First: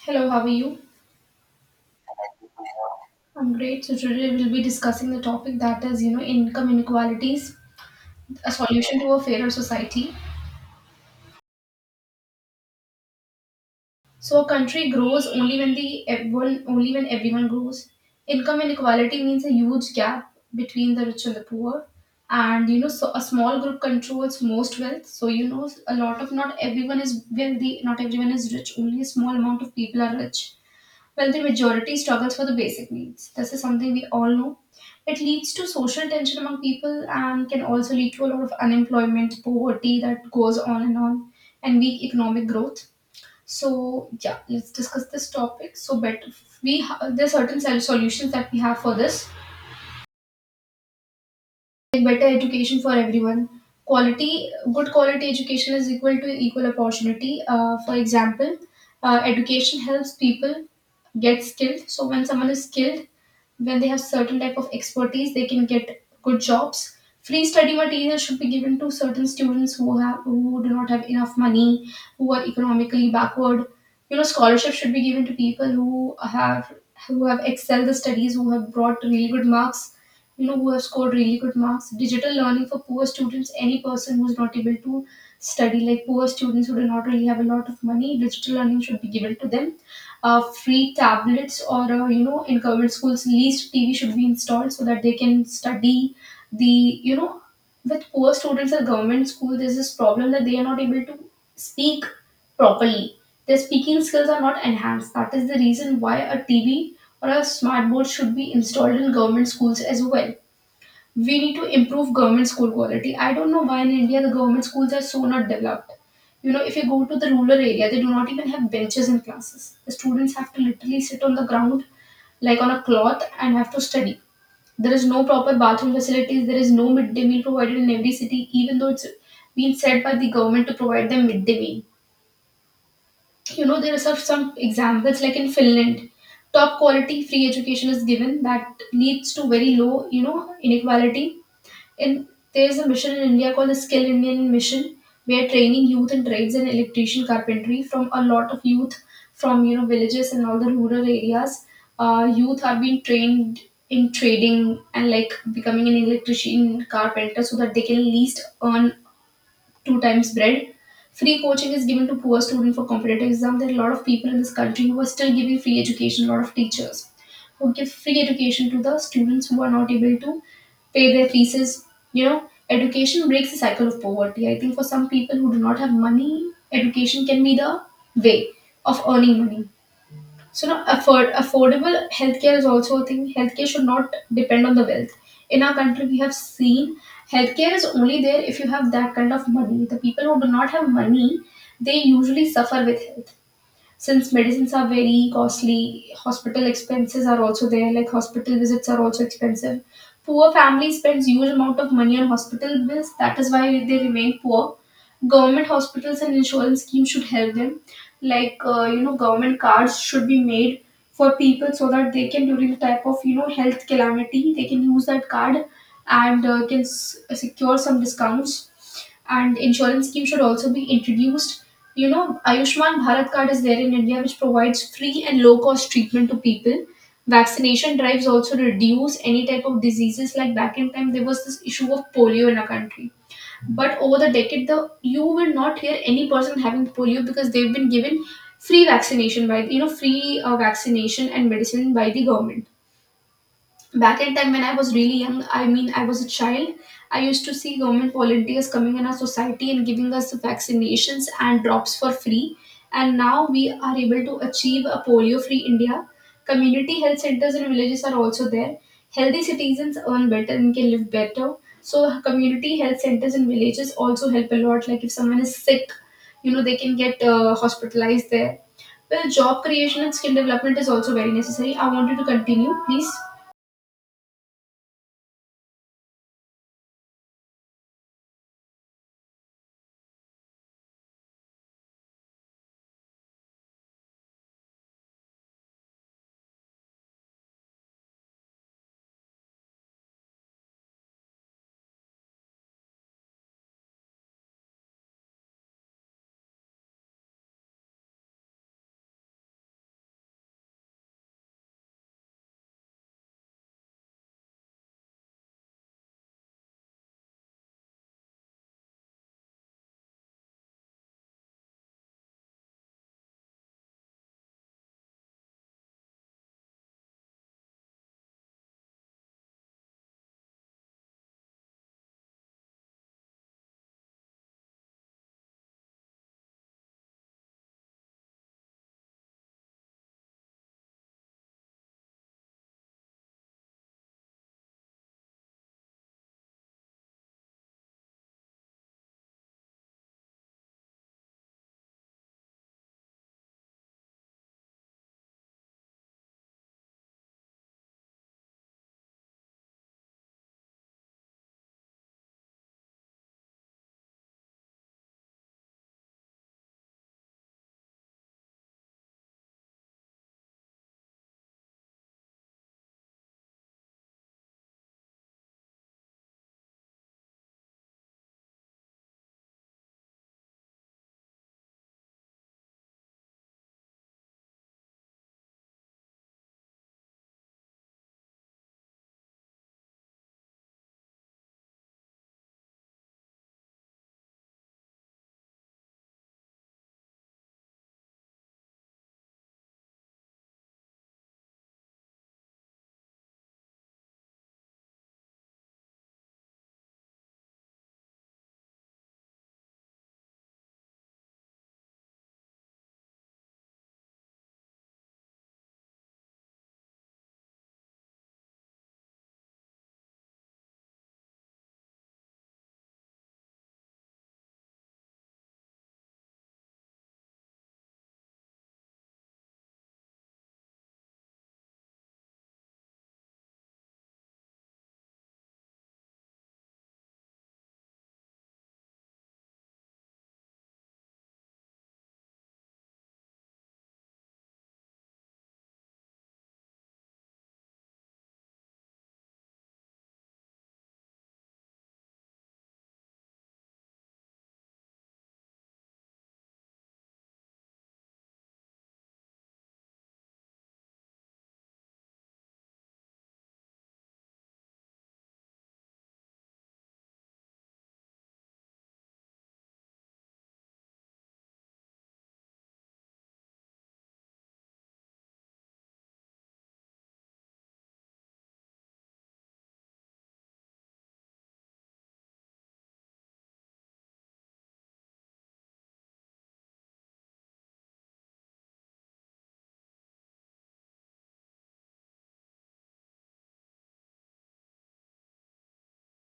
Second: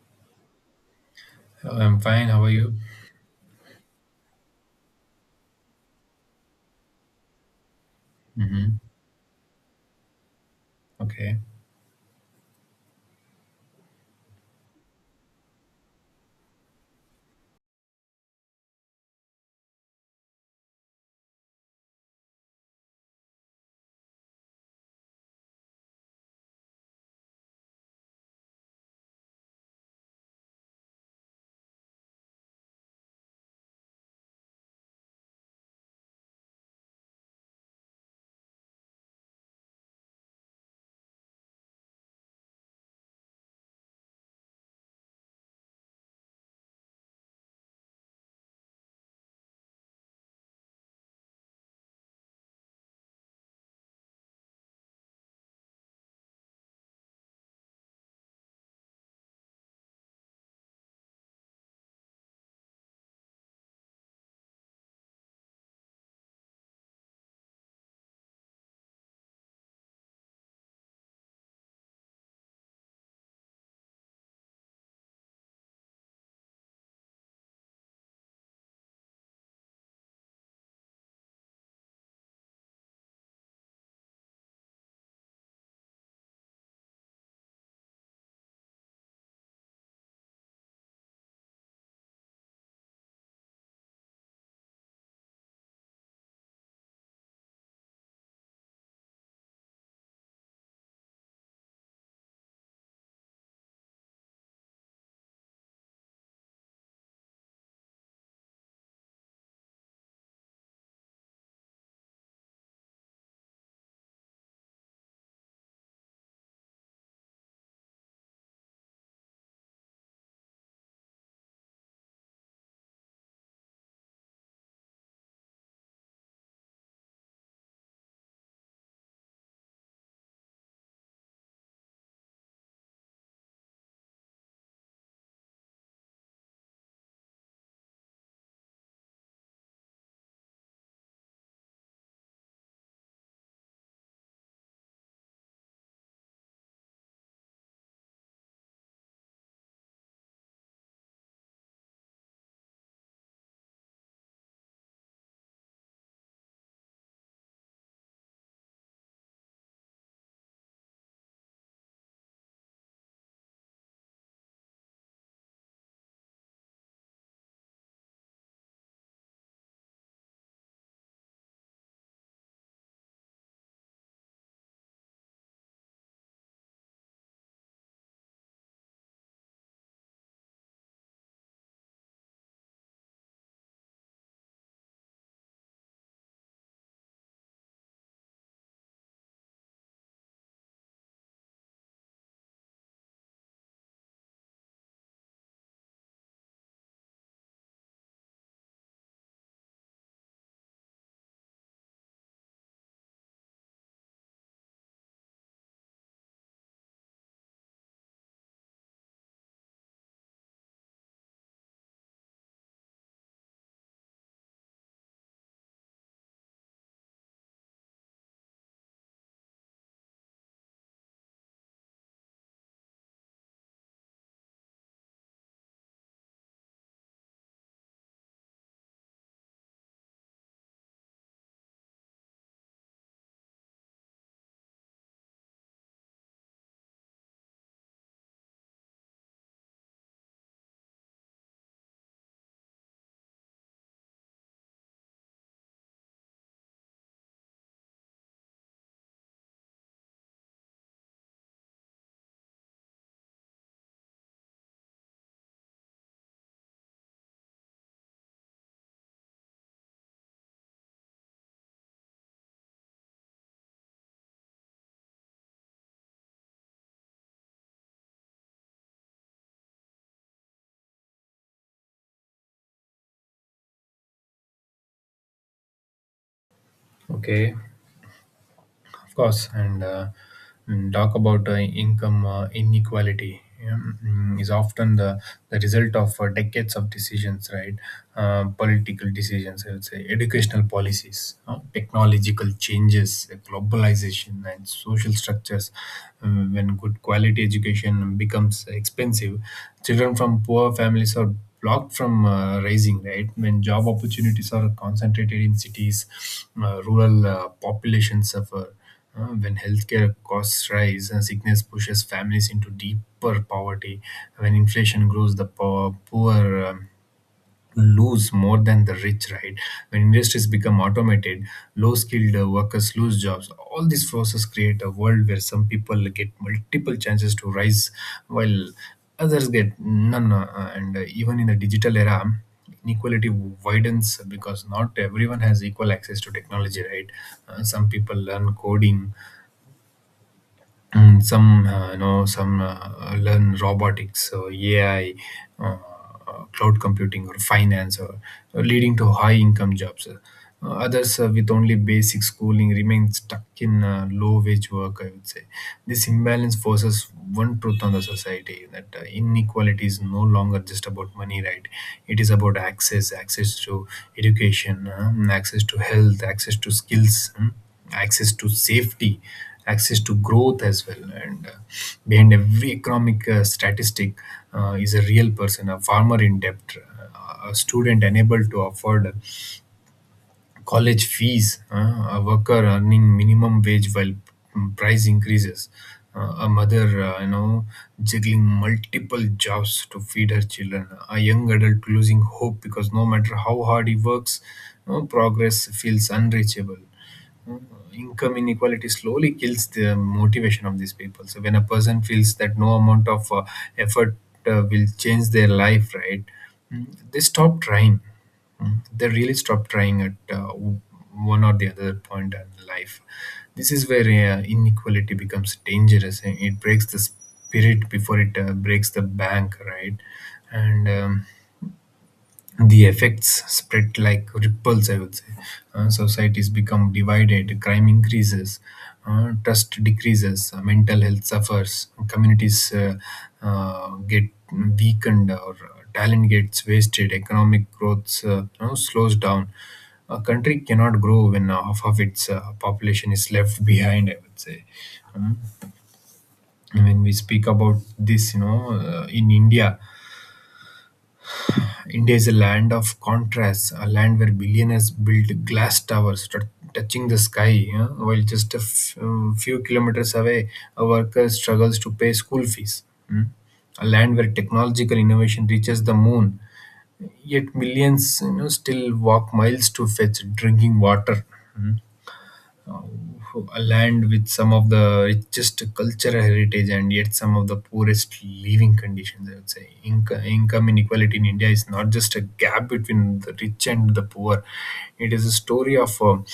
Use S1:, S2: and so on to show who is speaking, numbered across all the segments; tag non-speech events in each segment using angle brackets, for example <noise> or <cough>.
S1: Hello, how are you?
S2: I'm fine. How are you?
S1: I'm great. So today we'll be discussing the topic that is, income inequalities, a
S2: Hmm.
S1: solution to a fairer society.
S2: Okay.
S1: So a country grows only when everyone grows. Income inequality means a huge gap between the rich and the poor. So a small group controls most wealth. So a lot of not everyone is wealthy, not everyone is rich. Only a small amount of people are rich while the majority struggles for the basic needs. This is something we all know. It leads to social tension among people and can also lead to a lot of unemployment, poverty that goes on, and weak economic growth. So yeah, let's discuss this topic. So better there are certain solutions that we have for this, like better education for everyone. Quality, good quality education is equal to equal opportunity. For example, education helps people get skilled. So when someone is skilled, when they have certain type of expertise, they can get good jobs. Free study material should be given to certain students who do not have enough money, who are economically backward. Scholarships should be given to people who have excelled the studies, who have brought really good marks, who have scored really good marks. Digital learning for poor students, any person who's not able to study, like poor students who do not really have a lot of money, digital learning should be given to them. Free tablets, or, in government schools, least tv should be installed so that they can study. The you know with poor students at government school, there's this problem that they are not able to speak properly. Their speaking skills are not enhanced. That is the reason why a tv or a smart board should be installed in government schools as well. We need to improve government school quality. I don't know why in India the government schools are so not developed. If you go to the rural area, they do not even have benches in classes. The students have to literally sit on the ground, like on a cloth, and have to study. There is no proper bathroom facilities. There is no midday meal provided in every city, even though it's been said by the government to provide them midday meal. There are some examples like in Finland, top quality free education is given that leads to very low, inequality. In There's a mission in India called the Skill Indian Mission, where training youth in trades and electrician carpentry from a lot of youth from villages and all the rural areas. Youth are being trained in trading and like becoming an electrician carpenter so that they can at least earn two times bread. Free coaching is given to poor students for competitive exam. There are a lot of people in this country who are still giving free education, a lot of teachers who give free education to the students who are not able to pay their fees. Education breaks the cycle of poverty. I think for some people who do not have money, education can be the way of earning money. So now affordable healthcare is also a thing. Healthcare should not depend on the wealth. In our country, we have seen healthcare is only there if you have that kind of money. The people who do not have money, they usually suffer with health, since medicines are very costly. Hospital expenses are also there, like hospital visits are also expensive. Poor family spends huge amount of money on hospital bills. That is why they remain poor. Government hospitals and insurance schemes should help them, like, government cards should be made for people, so that they can, during the type of health calamity, they can use that card, and can secure some discounts, and insurance scheme should also be introduced. Ayushman Bharat card is there in India, which provides free and low cost treatment to people. Vaccination drives also reduce any type of diseases. Like back in time, there was this issue of polio in our country, but over the decade, the you will not hear any person having polio because they've been given free vaccination by, free vaccination and medicine by the government. Back in time when I was really young, I mean I was a child, I used to see government volunteers coming in our society and giving us vaccinations and drops for free, and now we are able to achieve a polio free India. Community health centers in villages are also there. Healthy citizens earn better and can live better. So community health centers in villages also help a lot, like if someone is sick, they can get hospitalized there. Well, job creation and skill development is also very necessary. I wanted to continue, please.
S2: Okay. Of course, and talk about income inequality is often the result of decades of decisions, right? Uh, political decisions, I would say. Educational policies, technological changes, globalization, and social structures. When good quality education becomes expensive, children from poor families are blocked from raising, right? When job opportunities are concentrated in cities, rural populations suffer. Uh, when healthcare costs rise, sickness pushes families into deeper poverty. When inflation grows, the poor lose more than the rich, right? When industries become automated, low skilled workers lose jobs. All these forces create a world where some people get multiple chances to rise, while others get none. And even in the digital era, inequality widens because not everyone has equal access to technology, right? Some people learn coding, and some learn robotics or ai, uh, cloud computing or finance, or leading to high income jobs. Others, with only basic schooling, remain stuck in low wage work, I would say. This imbalance forces one truth on the society, that inequality is no longer just about money, right? It is about access, access to education, access to health, access to skills, mm, access to safety, access to growth as well. And behind every economic statistic is a real person: a farmer in debt, a student unable to afford college fees, a worker earning minimum wage while price increases. A mother, juggling multiple jobs to feed her children. A young adult losing hope because no matter how hard he works, no progress feels unreachable. Income inequality slowly kills the motivation of these people. So when a person feels that no amount of effort will change their life, right, mm, they stop trying. Mm, they really stop trying at uh, w- one or the other point in life. This is where inequality becomes dangerous, and it breaks the spirit before it breaks the bank, right? And the effects spread like ripples, I would say. Societies become divided, crime increases, trust decreases, mental health suffers, communities get weakened, or talent gets wasted, economic growth, slows down. A country cannot grow when half of its population is left behind, I would say. Um, when we speak about this, you know, in India, India is a land of contrasts, a land where billionaires build glass towers touching the sky, yeah, while just a few kilometers away, a worker struggles to pay school fees. Mm. A land where technological innovation reaches the moon, yet millions, you know, still walk miles to fetch drinking water. Hmm? uh, a land with some of the richest cultural heritage, and yet some of the poorest living conditions, I would say. Income inequality in India is not just a gap between the rich and the poor; it is a story of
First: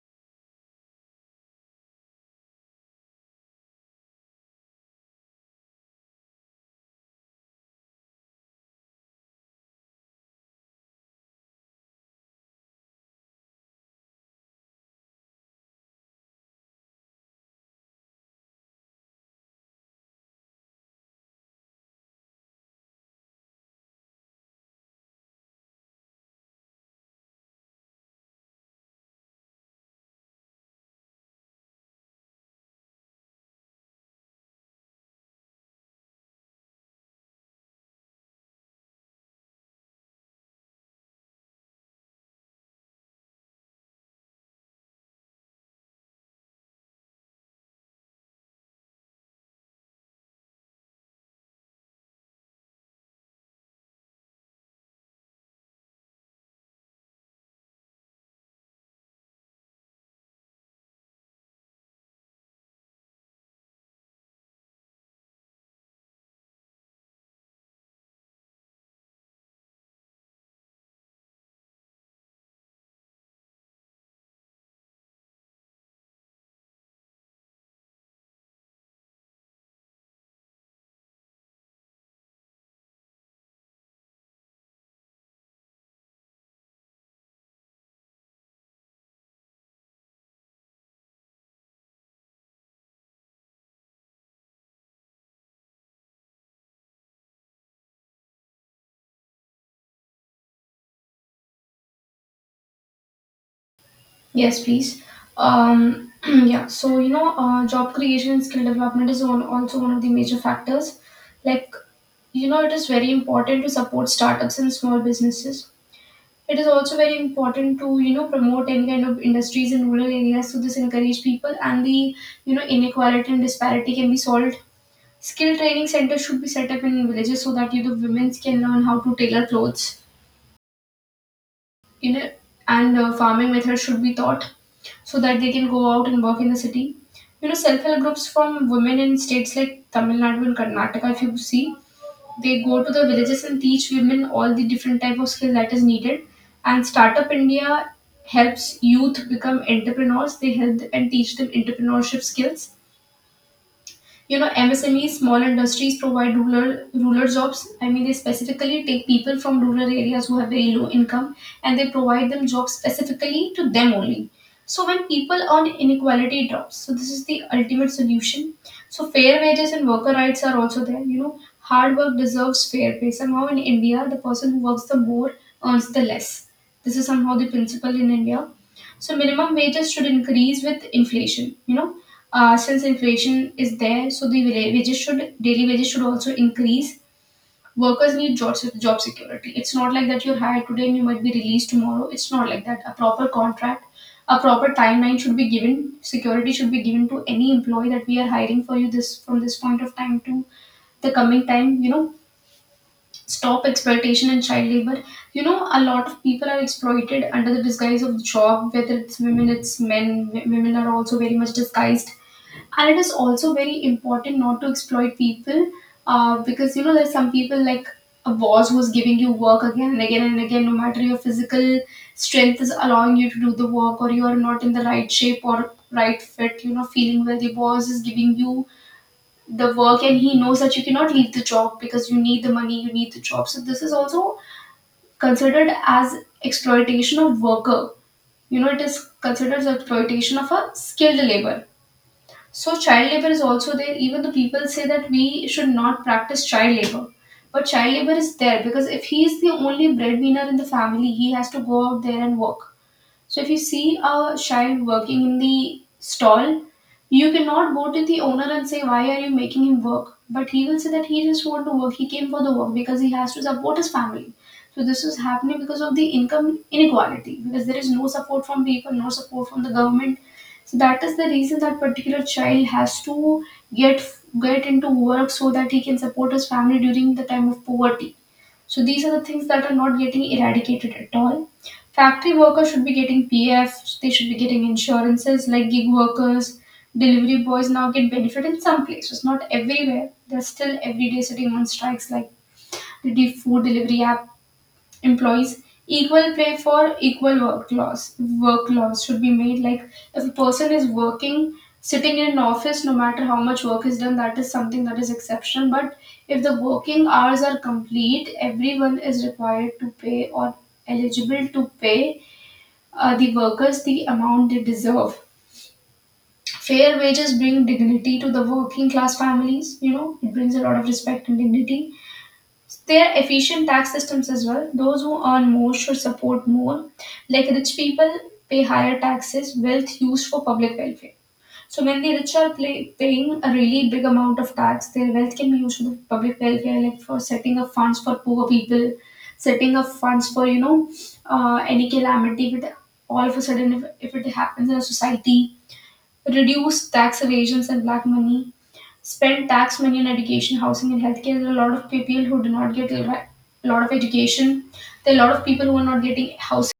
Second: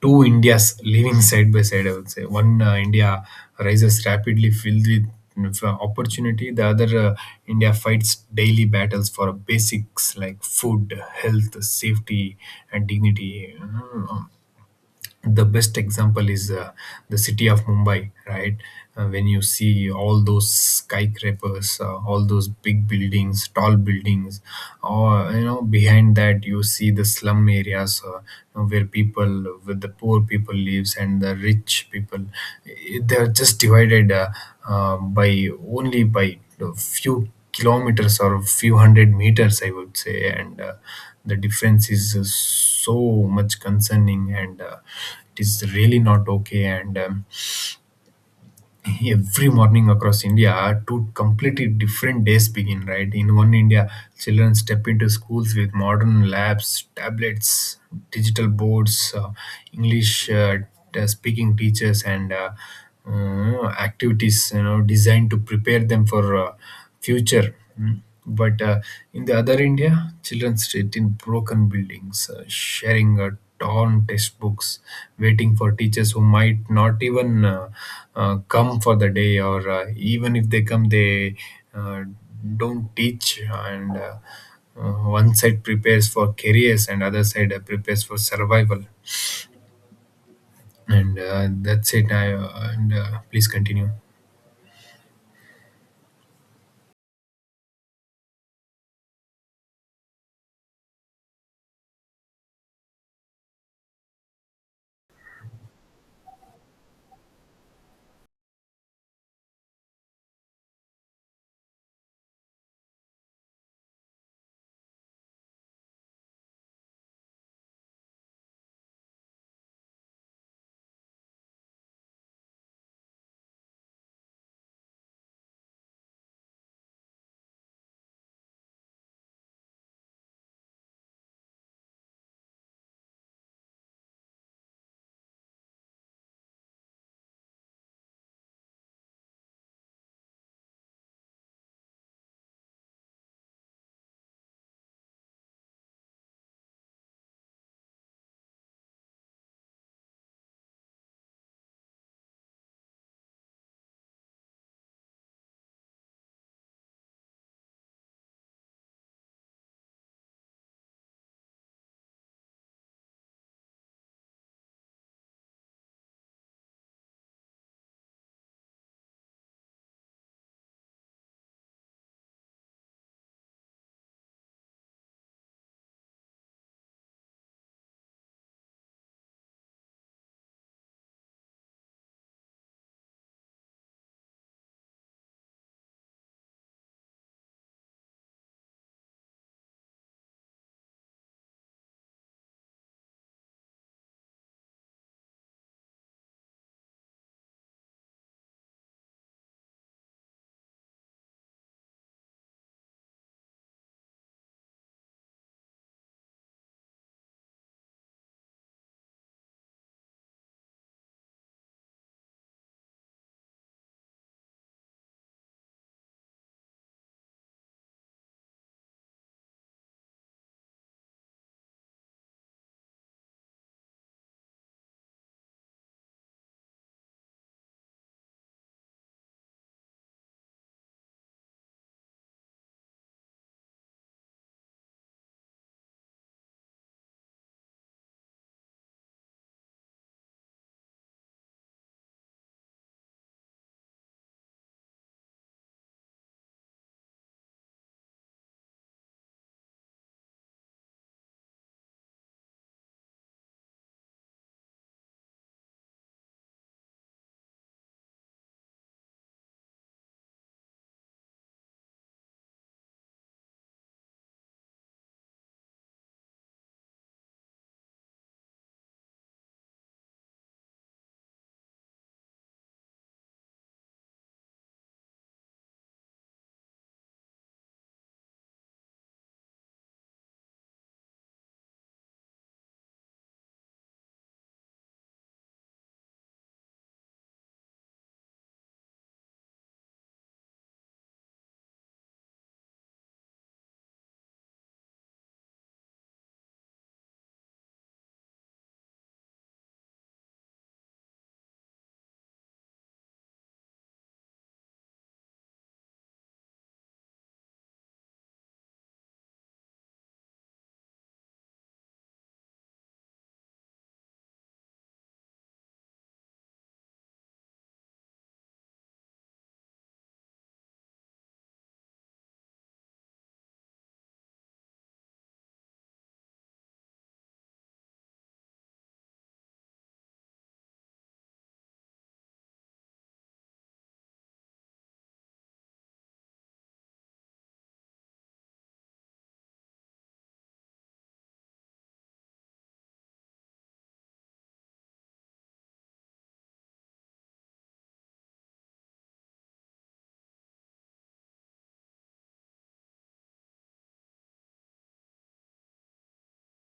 S2: two Indias living side by side. I would say one India rises rapidly, filled with opportunity. The other India fights daily battles for basics like food, health, safety, and dignity. The best example is the city of Mumbai, right? When you see all those skyscrapers, all those big buildings, tall buildings, or, you know, behind that you see the slum areas, where people, with the poor people lives, and the rich people, eh, they're just divided by, only by a few kilometers or a few hundred meters, I would say. And the difference is so much concerning, and it is really not okay. And every morning across India, two completely different days begin. Right in one India, children step into schools with modern labs, tablets, digital boards, English speaking teachers, and activities, you know, designed to prepare them for. Future. Mm. But in the other India, children sit in broken buildings, sharing torn textbooks, waiting for teachers who might not even come for the day, or even if they come, they uh, don't teach. And one side prepares for careers, and other side prepares for survival. And that's it. I, and please continue.
S1: Yes, please. <clears throat> Yeah, so job creation and skill development is one, also one of the major factors. Like, it is very important to support startups and small businesses. It is also very important to promote any kind of industries in rural areas. So this encourage people, and the you know inequality and disparity can be solved. Skill training centers should be set up in villages so that you, the women can learn how to tailor clothes in it, and farming methods should be taught so that they can go out and work in the city. Self-help groups from women in states like Tamil Nadu and Karnataka, if you see, they go to the villages and teach women all the different type of skill that is needed. And Startup India helps youth become entrepreneurs. They help and teach them entrepreneurship skills. MSMEs, small industries provide rural jobs. I mean they specifically take people from rural areas who have very low income, and they provide them jobs specifically to them only. So when people earn, inequality drops. So this is the ultimate solution. So fair wages and worker rights are also there, hard work deserves fair pay. Somehow in India the person who works the more earns the less. This is somehow the principle in India. So minimum wages should increase with inflation. Since inflation is there, so the wage- wages should daily wages should also increase. Workers need job security. It's not like that you're hired today and you might be released tomorrow. It's not like that. A proper contract, a proper timeline should be given. Security should be given to any employee that we are hiring for you, this from this point of time to the coming time. Stop exploitation and child labor. A lot of people are exploited under the disguise of job. Whether it's women, it's men. Women are also very much disguised, and it is also very important not to exploit people, because there's some people like a boss who's giving you work again and again and again, no matter your physical strength is allowing you to do the work, or you are not in the right shape or right fit, feeling well. The boss is giving you the work, and he knows that you cannot leave the job because you need the money, you need the job. So this is also considered as exploitation of worker. It is considered as exploitation of a skilled labor. So child labor is also there. Even the people say that we should not practice child labor. But child labor is there because if he is the only breadwinner in the family, he has to go out there and work. So if you see a child working in the stall, you cannot go to the owner and say, "Why are you making him work?" But he will say that he just want to work, he came for the work because he has to support his family. So this is happening because of the income inequality, because there is no support from people, no support from the government. So that is the reason that particular child has to get get into work so that he can support his family during the time of poverty. So these are the things that are not getting eradicated at all. Factory workers should be getting PF, they should be getting insurances like gig workers, delivery boys now get benefit in some places, not everywhere. They're still every day sitting on strikes like food delivery app employees. Equal pay for equal work laws, work laws should be made. Like if a person is working sitting in an office, no matter how much work is done, that is something that is exceptional. But if the working hours are complete, everyone is required to pay or eligible to pay the workers the amount they deserve. Fair wages bring dignity to the working class families, you know, it brings a lot of respect and dignity. There are efficient tax systems as well. Those who earn more should support more. Like rich people pay higher taxes, wealth used for public welfare. So when the rich are paying a really big amount of tax, their wealth can be used for the public welfare, like for setting up funds for poor people, setting up funds for any calamity, with all of a sudden if it happens in a society, reduce tax evasions and black money, spend tax money on education, housing, and healthcare. There are a lot of people who do not get a lot of education. There are a lot of people who are not getting housing.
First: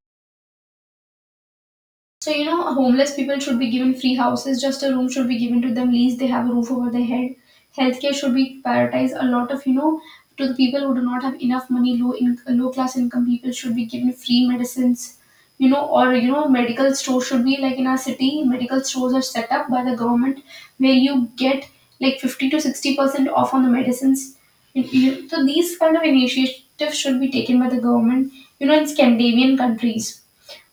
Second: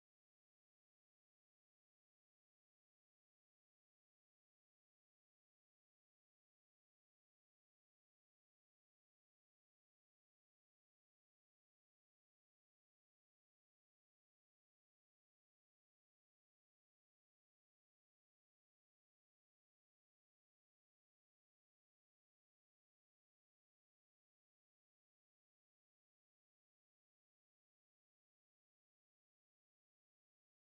S1: So, you know, homeless people should be given free houses, just a room should be given to them, least they have a roof over their head. Healthcare should be prioritized. A lot of, you know, to the people who do not have enough money, low class income people should be given free medicines, you know, or, you know, medical stores should be like in our city, medical stores are set up by the government where you get like 50 to 60% off on the medicines. So, these kind of initiatives should be taken by the government, you know, in Scandinavian countries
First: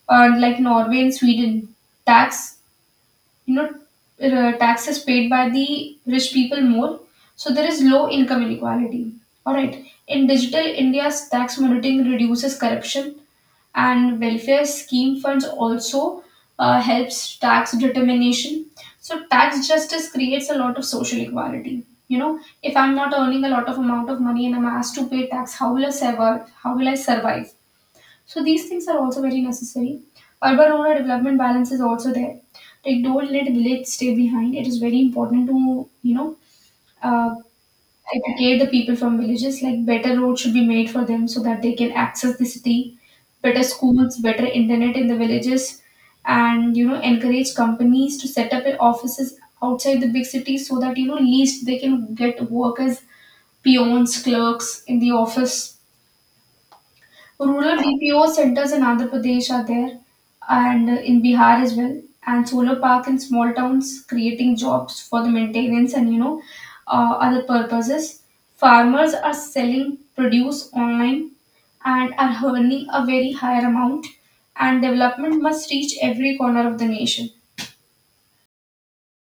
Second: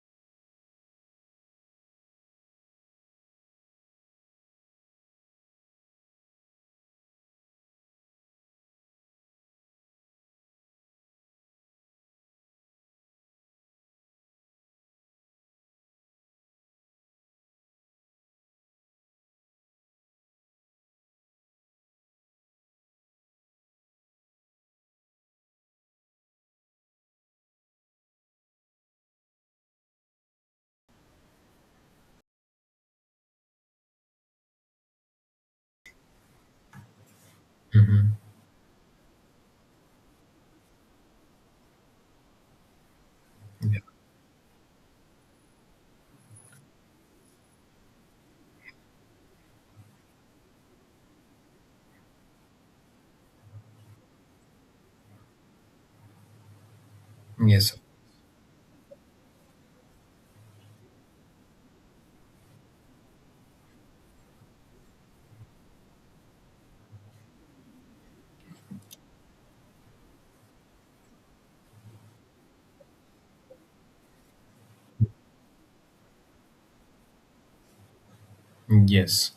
S1: like Norway and Sweden, tax you know tax is paid by the rich people more, so there is low income inequality. All right. In digital India's tax monitoring reduces corruption, and welfare scheme funds also helps tax determination. So tax justice creates a lot of social equality. You know, if I'm not earning a lot of amount of money and I'm asked to pay tax, how will I survive? How will I survive? So these things are also very necessary. Urban rural development balance is also there. Like don't let village stay behind. It is very important to uh,
S2: Mhm.
S1: educate the people from villages. Like better roads should be made for them so that they can access the city. Better schools, better internet in the villages, and, you know, encourage companies to set up offices outside the big cities so that, you know, least they can get work as peons, clerks in the office.
S2: Yes.
S1: Rural BPO centers in Andhra Pradesh are there, and in Bihar as well. And solar park in small towns creating jobs for the maintenance and other purposes. Farmers are selling produce online and are earning a very higher amount, and development must reach every corner of the nation.
S2: Yes,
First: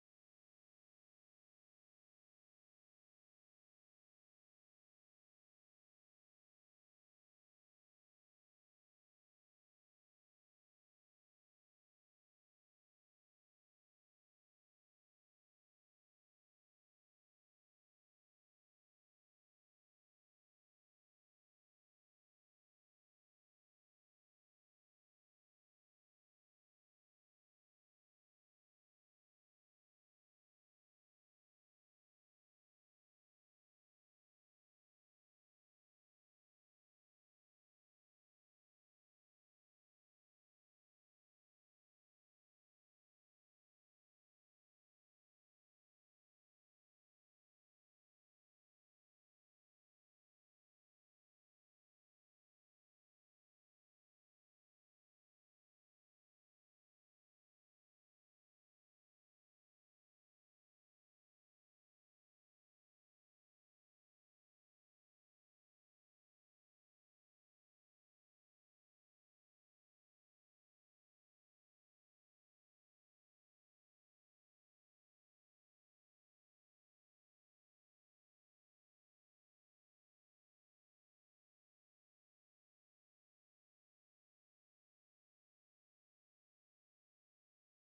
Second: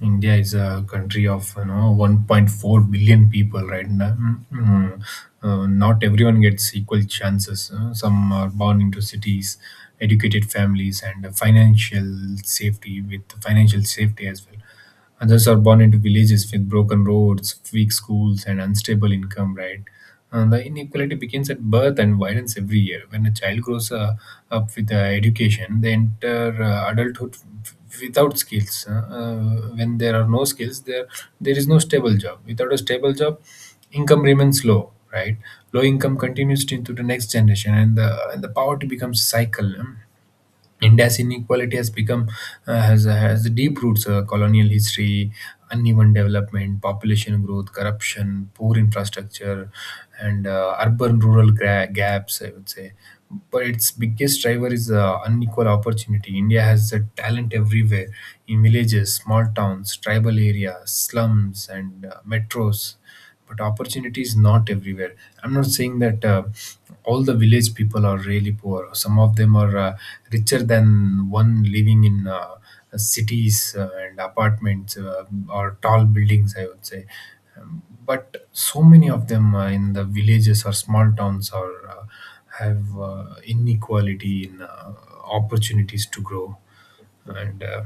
S2: India is a country of, you know, 1.4 billion people, right now. Mm, mm. Not everyone gets equal chances. Some are born into cities, educated families, and financial safety, with financial safety as well. Others are born into villages with broken roads, weak schools, and unstable income, right? And the inequality begins at birth and widens every year. When a child grows up with education, they enter adulthood without skills. Uh, when there are no skills, there is no stable job. Without a stable job, income remains low, right? Low income continues into the next generation, and the poverty becomes cycle. Hmm? India's inequality has become, has deep roots: colonial history, uneven development, population growth, corruption, poor infrastructure, and urban-rural gaps, I would say. But its biggest driver is unequal opportunity. India has talent everywhere, in villages, small towns, tribal areas, slums, and metros, but opportunity is not everywhere. I'm not saying that all the village people are really poor. Some of them are richer than one living in cities and apartments, or tall buildings, I would say. But so many of them, in the villages or small towns, are, have, inequality in opportunities to grow. And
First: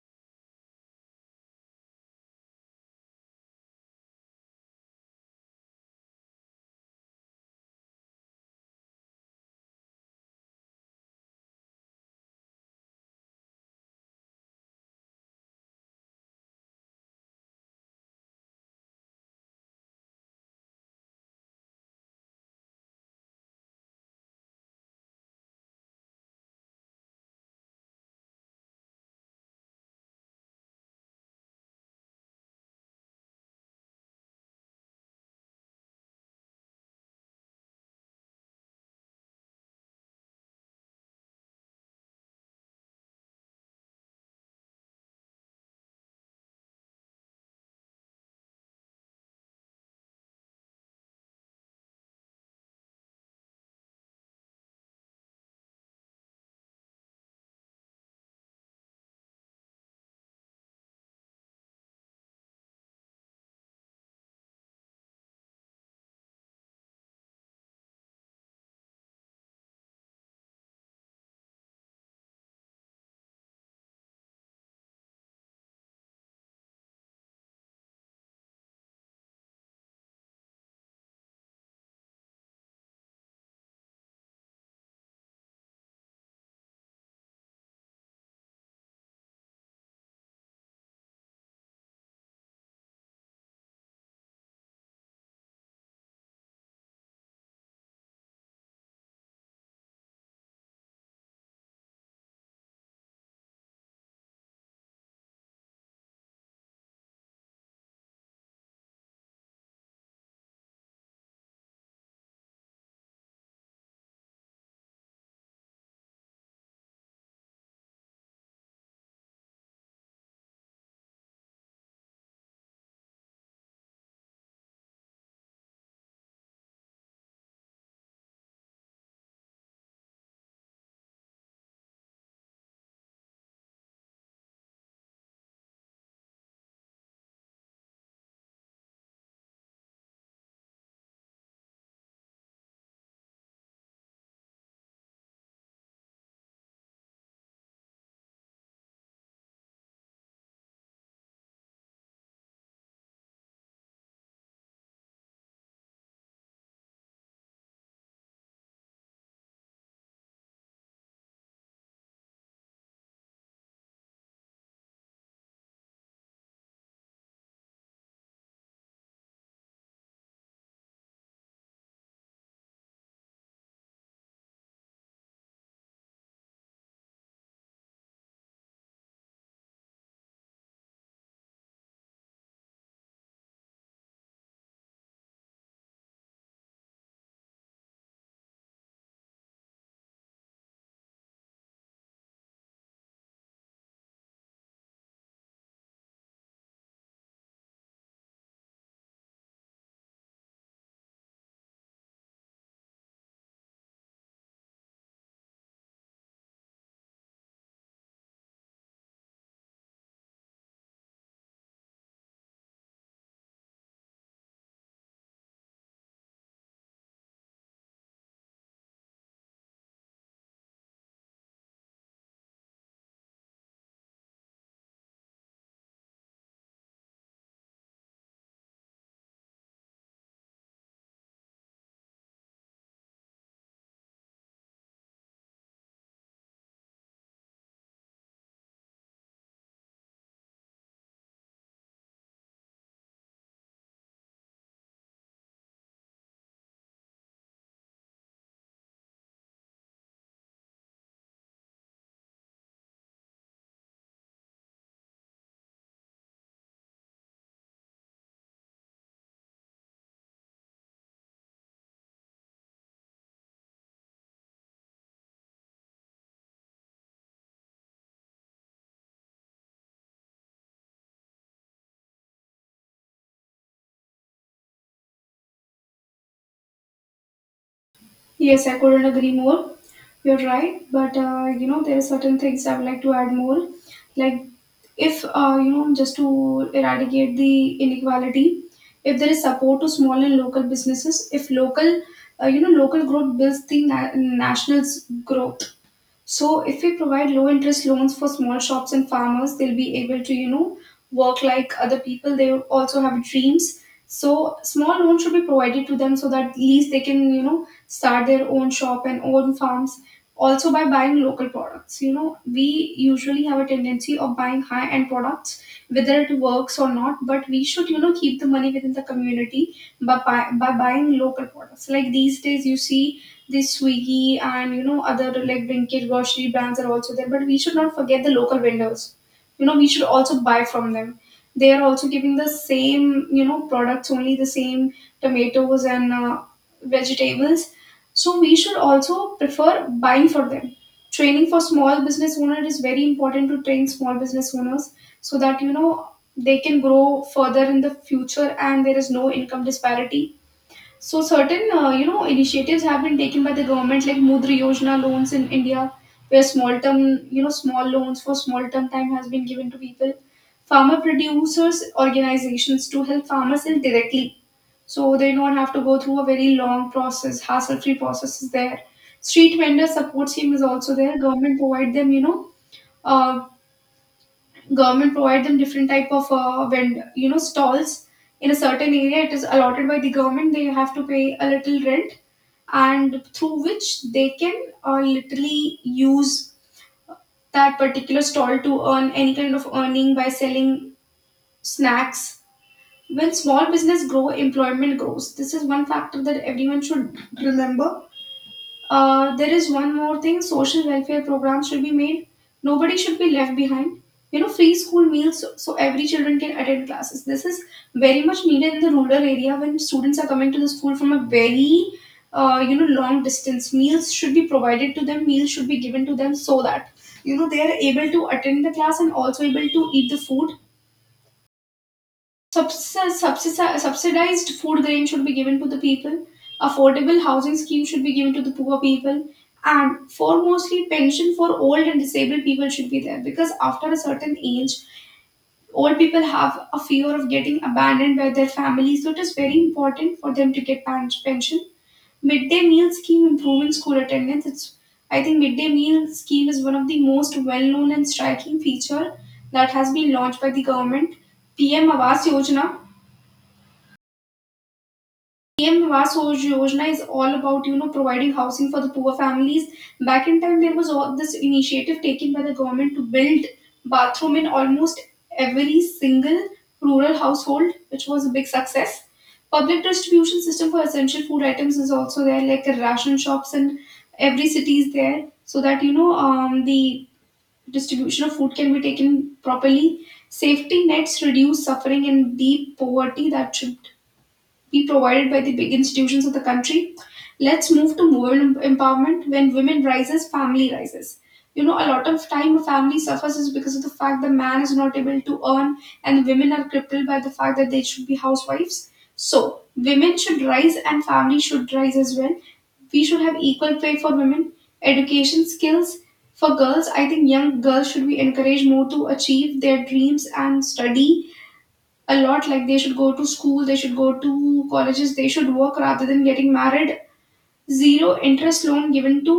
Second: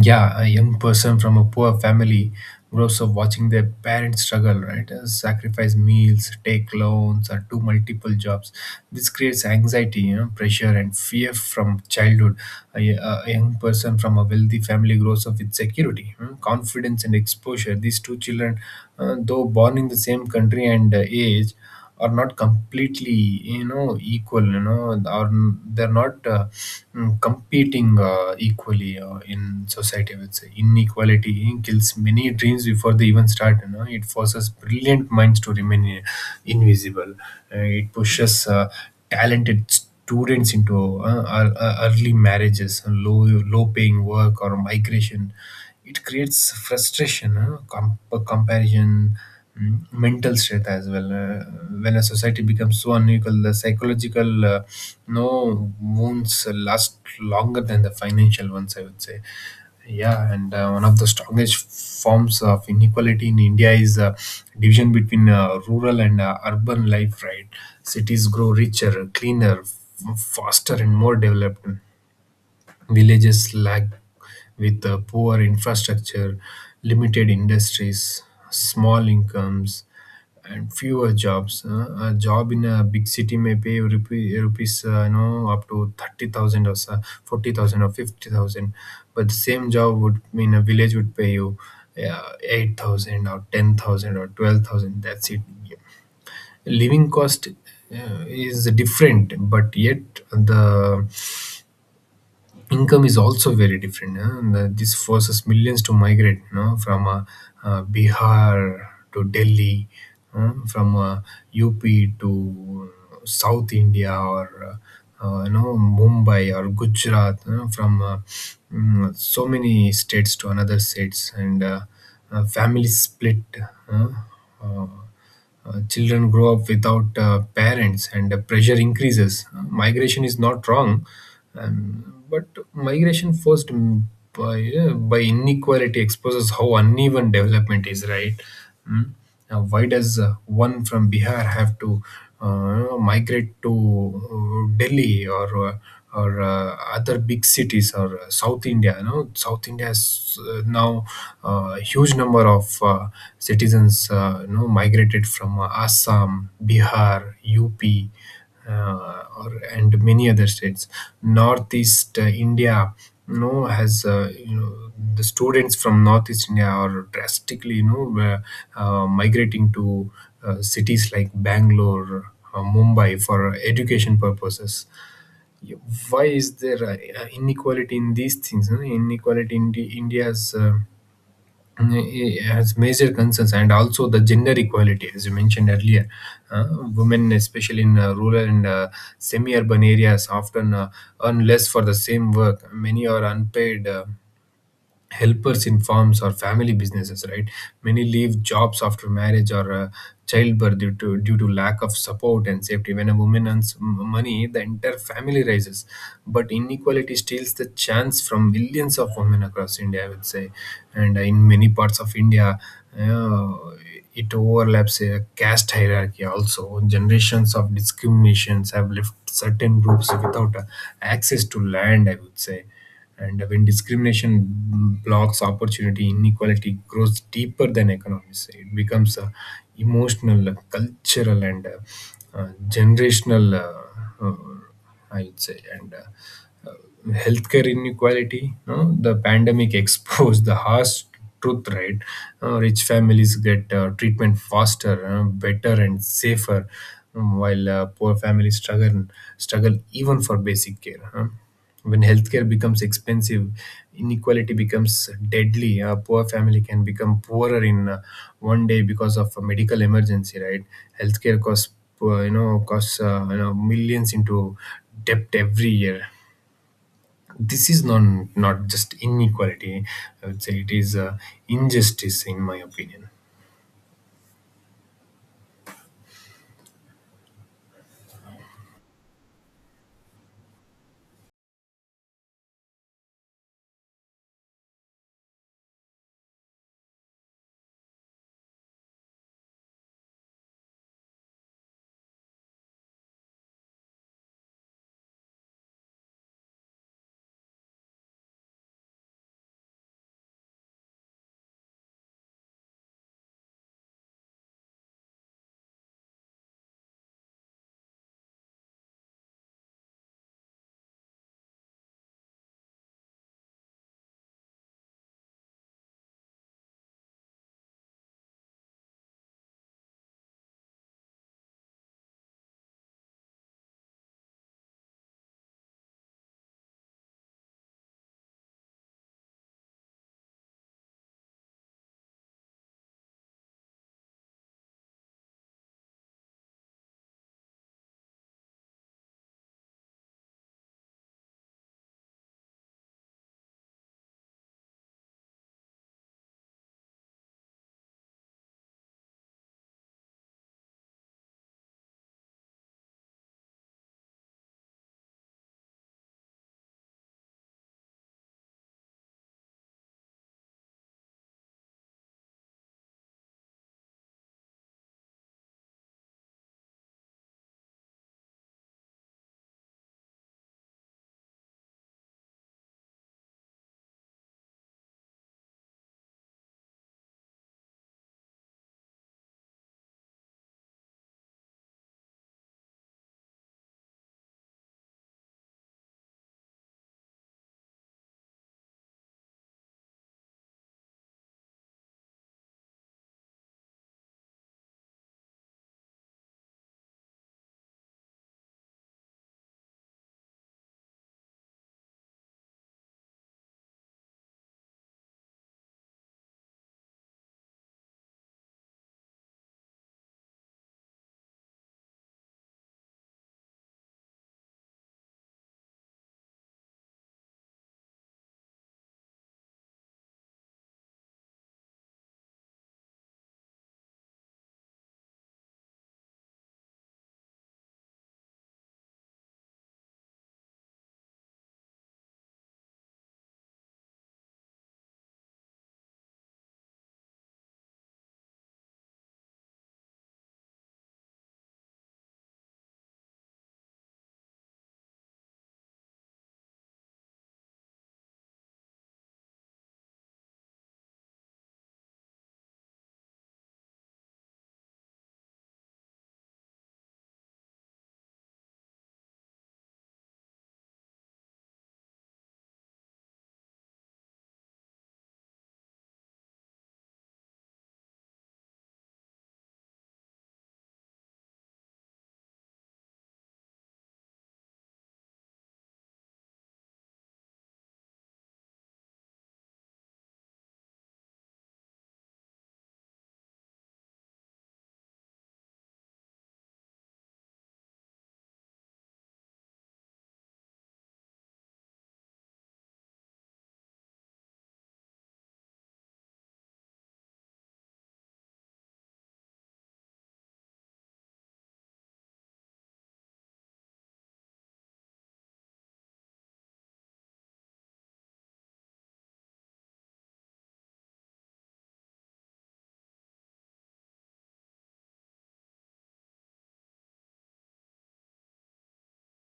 S2: yeah, a young person from a poor family grows up watching their parents struggle, right? Sacrifice meals, take loans, or do multiple jobs. This creates anxiety, you know, pressure and fear from childhood. A young person from a wealthy family grows up with security, mm, confidence, and exposure. These two children, though born in the same country and age, are not completely, you know, equal, you know, and are, they're not competing equally in society, I would say. Inequality kills many dreams before they even start, you know. It forces brilliant minds to remain invisible. It pushes talented students into early marriages, low, low paying work, or migration. It creates frustration, huh? Comparison, mm, mental strength as well. When a society becomes so unequal, the psychological, no, wounds last longer than the financial ones, I would say, yeah. And one of the strongest forms of inequality in India is division between rural and urban life, right? Cities grow richer, cleaner, faster, and more developed. Villages lag with poor infrastructure, limited industries, small incomes, and fewer jobs. A job in a big city may pay rupee, rupees, you know, up to 30,000 or 40,000 or 50,000, but the same job would in a village would pay you 8,000 or 10,000 or 12,000. That's it. Living cost is different, but yet the income is also very different, huh? And this forces millions to migrate, you know, from Bihar to Delhi, from, up to south India, or you know, Mumbai or Gujarat, you know, from so many states to another states, and families split, uh, uh, children grow up without parents, and the pressure increases. Migration is not wrong, but migration forced by inequality exposes how uneven development is, right? Mm. Now, why does one from Bihar have to migrate to Delhi, or other big cities, or south India? You know, south India has, now, huge number of citizens, you know, migrated from Assam, Bihar, up, or and many other states. Northeast India, you know, has, you know, the students from northeast India are drastically, you know, were, migrating to cities like Bangalore, Mumbai, for education purposes, yeah. Why is there inequality in these things, huh? Inequality in the, India's, has major concerns, and also the gender equality, as you mentioned earlier. Uh, Women, especially in rural and semi-urban areas, often earn less for the same work. Many are unpaid. Helpers in farms or family businesses, right? Many leave jobs after marriage or childbirth due to lack of support and safety. When a woman earns money, the entire family rises, but inequality steals the chance from millions of women across India, I would say. And in many parts of India, uh, it overlaps a caste hierarchy. Also, generations of discriminations have left certain groups without access to land, I would say. And when discrimination blocks opportunity, inequality grows deeper than economics. It becomes emotional, cultural, and generational, I would say. And healthcare inequality, no? The pandemic <laughs> exposed the harsh truth, right? Rich families get treatment faster, better and safer, while poor families struggle, struggle even for basic care, huh? When healthcare becomes expensive, inequality becomes deadly. A poor family can become poorer in one day because of a medical emergency, right? Healthcare costs, costs you know millions into debt every year. This is not just inequality, I would say. It is injustice, in my opinion.
S1: Yes, I couldn't agree more. You're right, but you know, there are certain things I would like to add more, like if you know, just to eradicate the inequality, if there is support to small and local businesses, if local you know, local growth builds the national's growth. So if we provide low interest loans for small shops and farmers, they'll be able to, you know, work like other people. They also have dreams. So small loans should be provided to them so that at least they can, you know, start their own shop and own farms. Also by buying local products. You know, we usually have a tendency of buying high-end products, whether it works or not, but we should, you know, keep the money within the community by buying local products. Like these days you see this Swiggy and, you know, other like Blinkit grocery brands are also there. But we should not forget the local vendors. You know, we should also buy from them. They are also giving the same, you know, products, only the same tomatoes and vegetables. So we should also prefer buying for them. Training for small business owner is very important, to train small business owners so that, you know, they can grow further in the future and there is no income disparity. So certain, you know, initiatives have been taken by the government, like Mudra Yojana loans in India, where small term, you know, small loans for small term time has been given to people. Farmer producers organizations to help farmers sell directly, so they don't have to go through a very long process, hassle-free process is there. Street vendor support scheme is also there. Government provide them, uh, government provide them different type of vendor, you know, stalls in a certain area. It is allotted by the government, they have to pay a little rent, and through which they can literally use that particular stall to earn any kind of earning by selling snacks. When small business grow, employment grows. This is one factor that everyone should remember. There is one more thing, social welfare programs should be made. Nobody should be left behind. You know, free school meals so so every children can attend classes. This is very much needed in the rural area when students are coming to the school from a very, you know, long distance. Meals should be provided to them. Meals should be given to them so that, you know, they are able to attend the class and also able to eat the food. Subsidized food grain should be given to the people. Affordable housing scheme should be given to the poor people. And foremostly, pension for old and disabled people should be there because after a certain age, old people have a fear of getting abandoned by their families. So it is very important for them to get pension. Midday meal scheme improving school attendance. It's, I think midday meal scheme is one of the most well-known and striking feature that has been launched by the government. PM Awas Yojana, PM Vivas Yojana is all about, you know, providing housing for the poor families. Back in time, there was all this initiative taken by the government to build bathroom in almost every single rural household, which was a big success. Public distribution system for essential food items is also there, like ration shops in every city is there, so that, you know, the distribution of food can be taken properly. Safety nets reduce suffering and deep poverty that should be provided by the big institutions of the country. Let's move to women empowerment. When women rises, family rises. You know, a lot of time a family suffers is because of the fact the man is not able to earn, and women are crippled by the fact that they should be housewives. So women should rise and family should rise as well. We should have equal pay for women, education skills for girls. I think young girls should be encouraged more to achieve their dreams and study a lot, like they should go to school, they should go to colleges, they should work rather than getting married. Zero interest loan given to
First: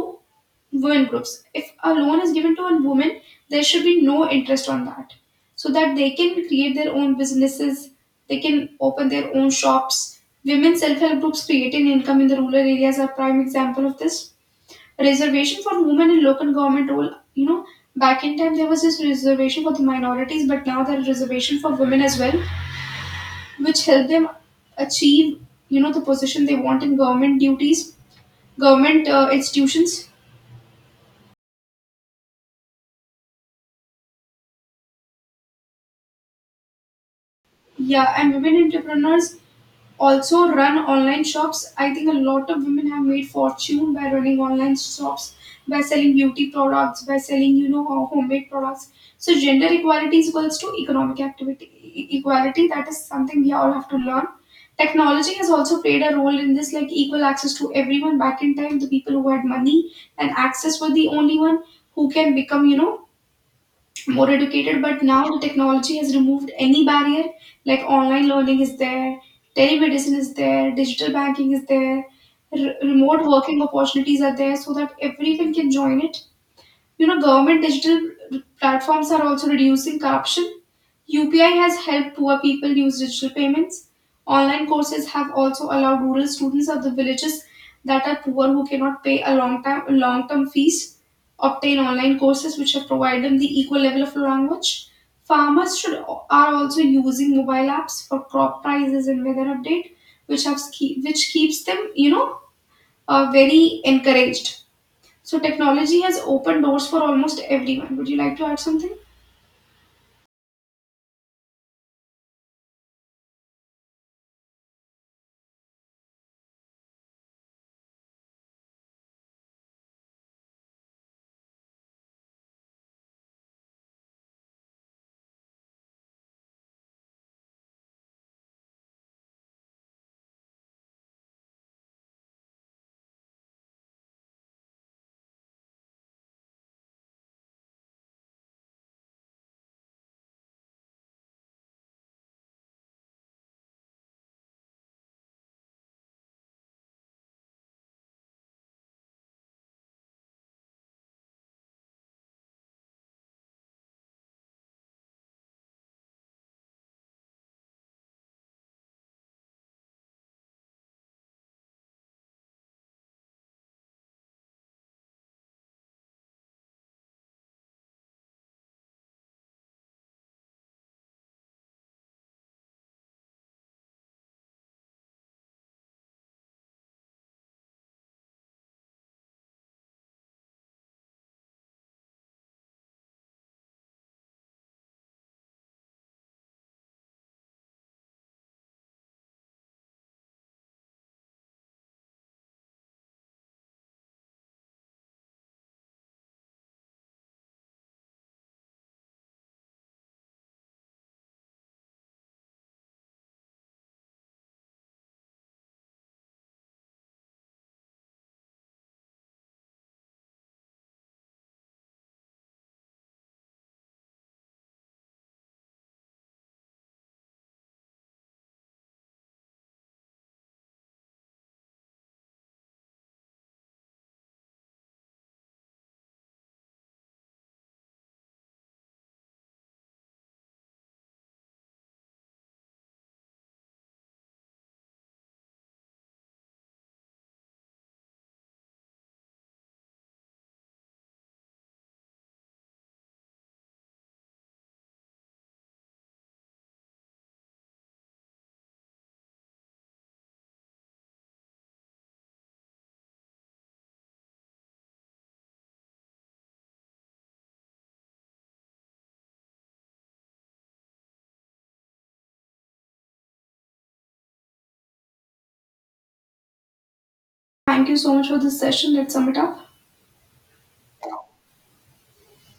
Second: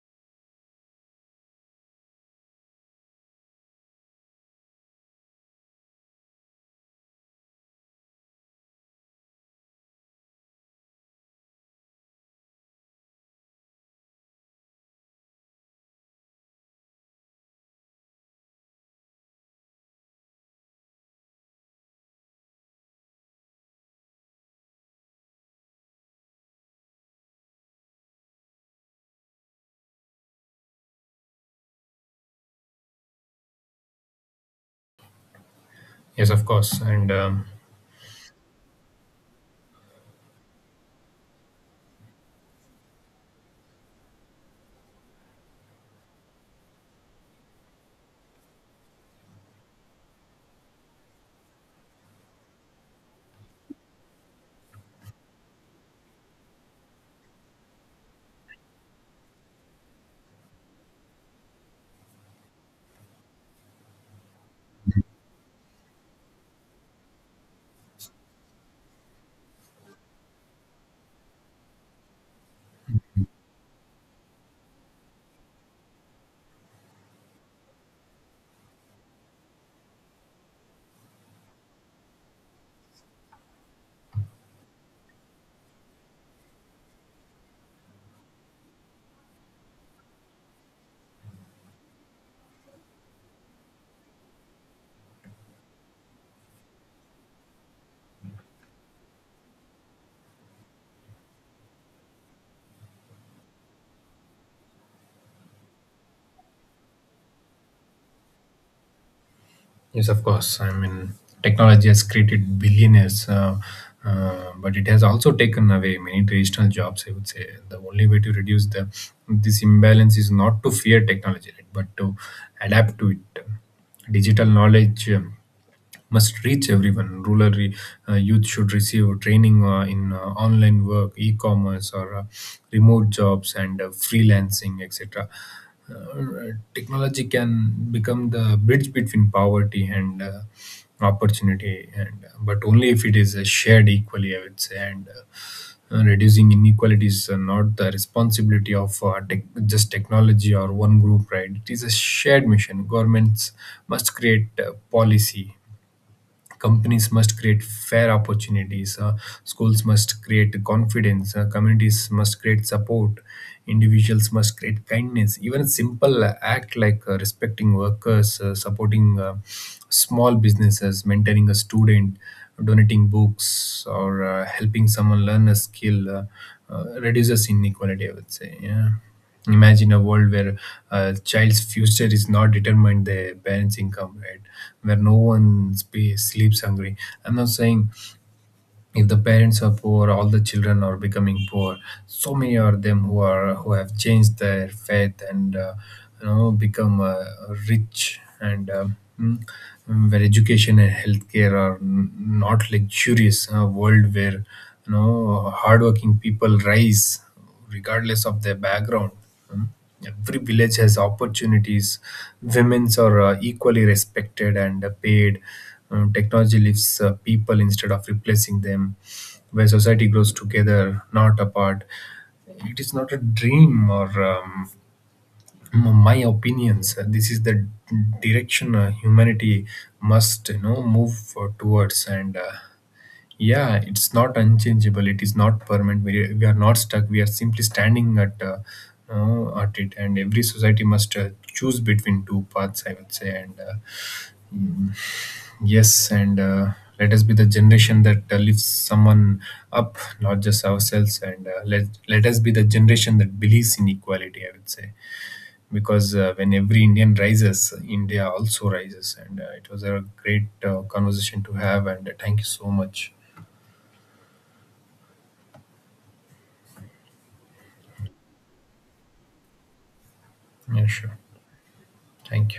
S1: women groups. If a loan is given to a woman, there should be no interest on that, so that they can create their own businesses, they can open their own shops. Women self-help groups creating income in the rural areas are prime example of this. Reservation for women in local government role, you know, back in time there was this reservation for the minorities, but now there is reservation for women as well, which help them achieve, you know, the position they want in government duties, government institutions.
S2: Yes, of course. And
S1: Yeah, and women entrepreneurs also run online shops. I think a lot of women have made fortune by running online shops, by selling beauty products, by selling, you know, homemade products. So gender equality is equals to economic activity equality. That is something we all have to learn. Technology has also played a role in this, like equal access to everyone. Back in time, the people who had money and access were the only one who can become, you know, more educated, but now the technology has removed any barrier, like online learning is there, telemedicine is there, digital banking is there, remote working opportunities are there, so that everyone can join it. You know, government digital platforms are also reducing corruption. UPI has helped poor people use digital payments. Online courses have also allowed rural students of the villages that are poor, who cannot pay a long time long term fees, obtain online courses, which have provided them the equal level of language. Farmers should are also using mobile apps for crop prices and weather update, which have which keeps them, you know, very encouraged. So technology has opened doors for almost everyone. Would you like to add something?
S2: yes, of course, I mean, technology has created billionaires, but it has also taken away many traditional jobs, I would say. The only way to reduce the this imbalance is not to fear technology, right, but to adapt to it. Digital knowledge must reach everyone. Youth should receive training in online work, e-commerce, or remote jobs and freelancing, etc. Technology can become the bridge between poverty and opportunity, and but only if it is shared equally, I would say, and. Reducing inequalities are not the responsibility of tech, just technology or one group, right? It is a shared mission. Governments must create policy, companies must create fair opportunities, schools must create confidence, communities must create support, individuals must create kindness. Even a simple act like respecting workers, supporting small businesses, mentoring a student, donating books, or helping someone learn a skill reduces inequality, I would say. Yeah, imagine a world where a child's future is not determined their parents income, right? Where no one sleeps hungry. I'm not saying if the parents are poor all the children are becoming poor. So many of them who have changed their faith and become rich and where education and healthcare are not luxurious. A world where, you know, hardworking people rise regardless of their background. Every village has opportunities. Women's are equally respected and paid. Technology lifts people instead of replacing them. Where society grows together, not apart. It is not a dream or my opinions. This is the direction humanity must, you know, move towards and. Yeah, it's not unchangeable, it is not permanent. We are not stuck, we are simply standing at it, and every society must choose between two paths, I would say. And mm, yes. And let us be the generation that lifts someone up, not just ourselves. And let us be the generation that believes in equality, I would say, because when every Indian rises, India also rises. And it was a great conversation to have. And thank you so much.
S1: Thank you so much for this session. Let's sum it up.
S2: Yeah, sure, thank you.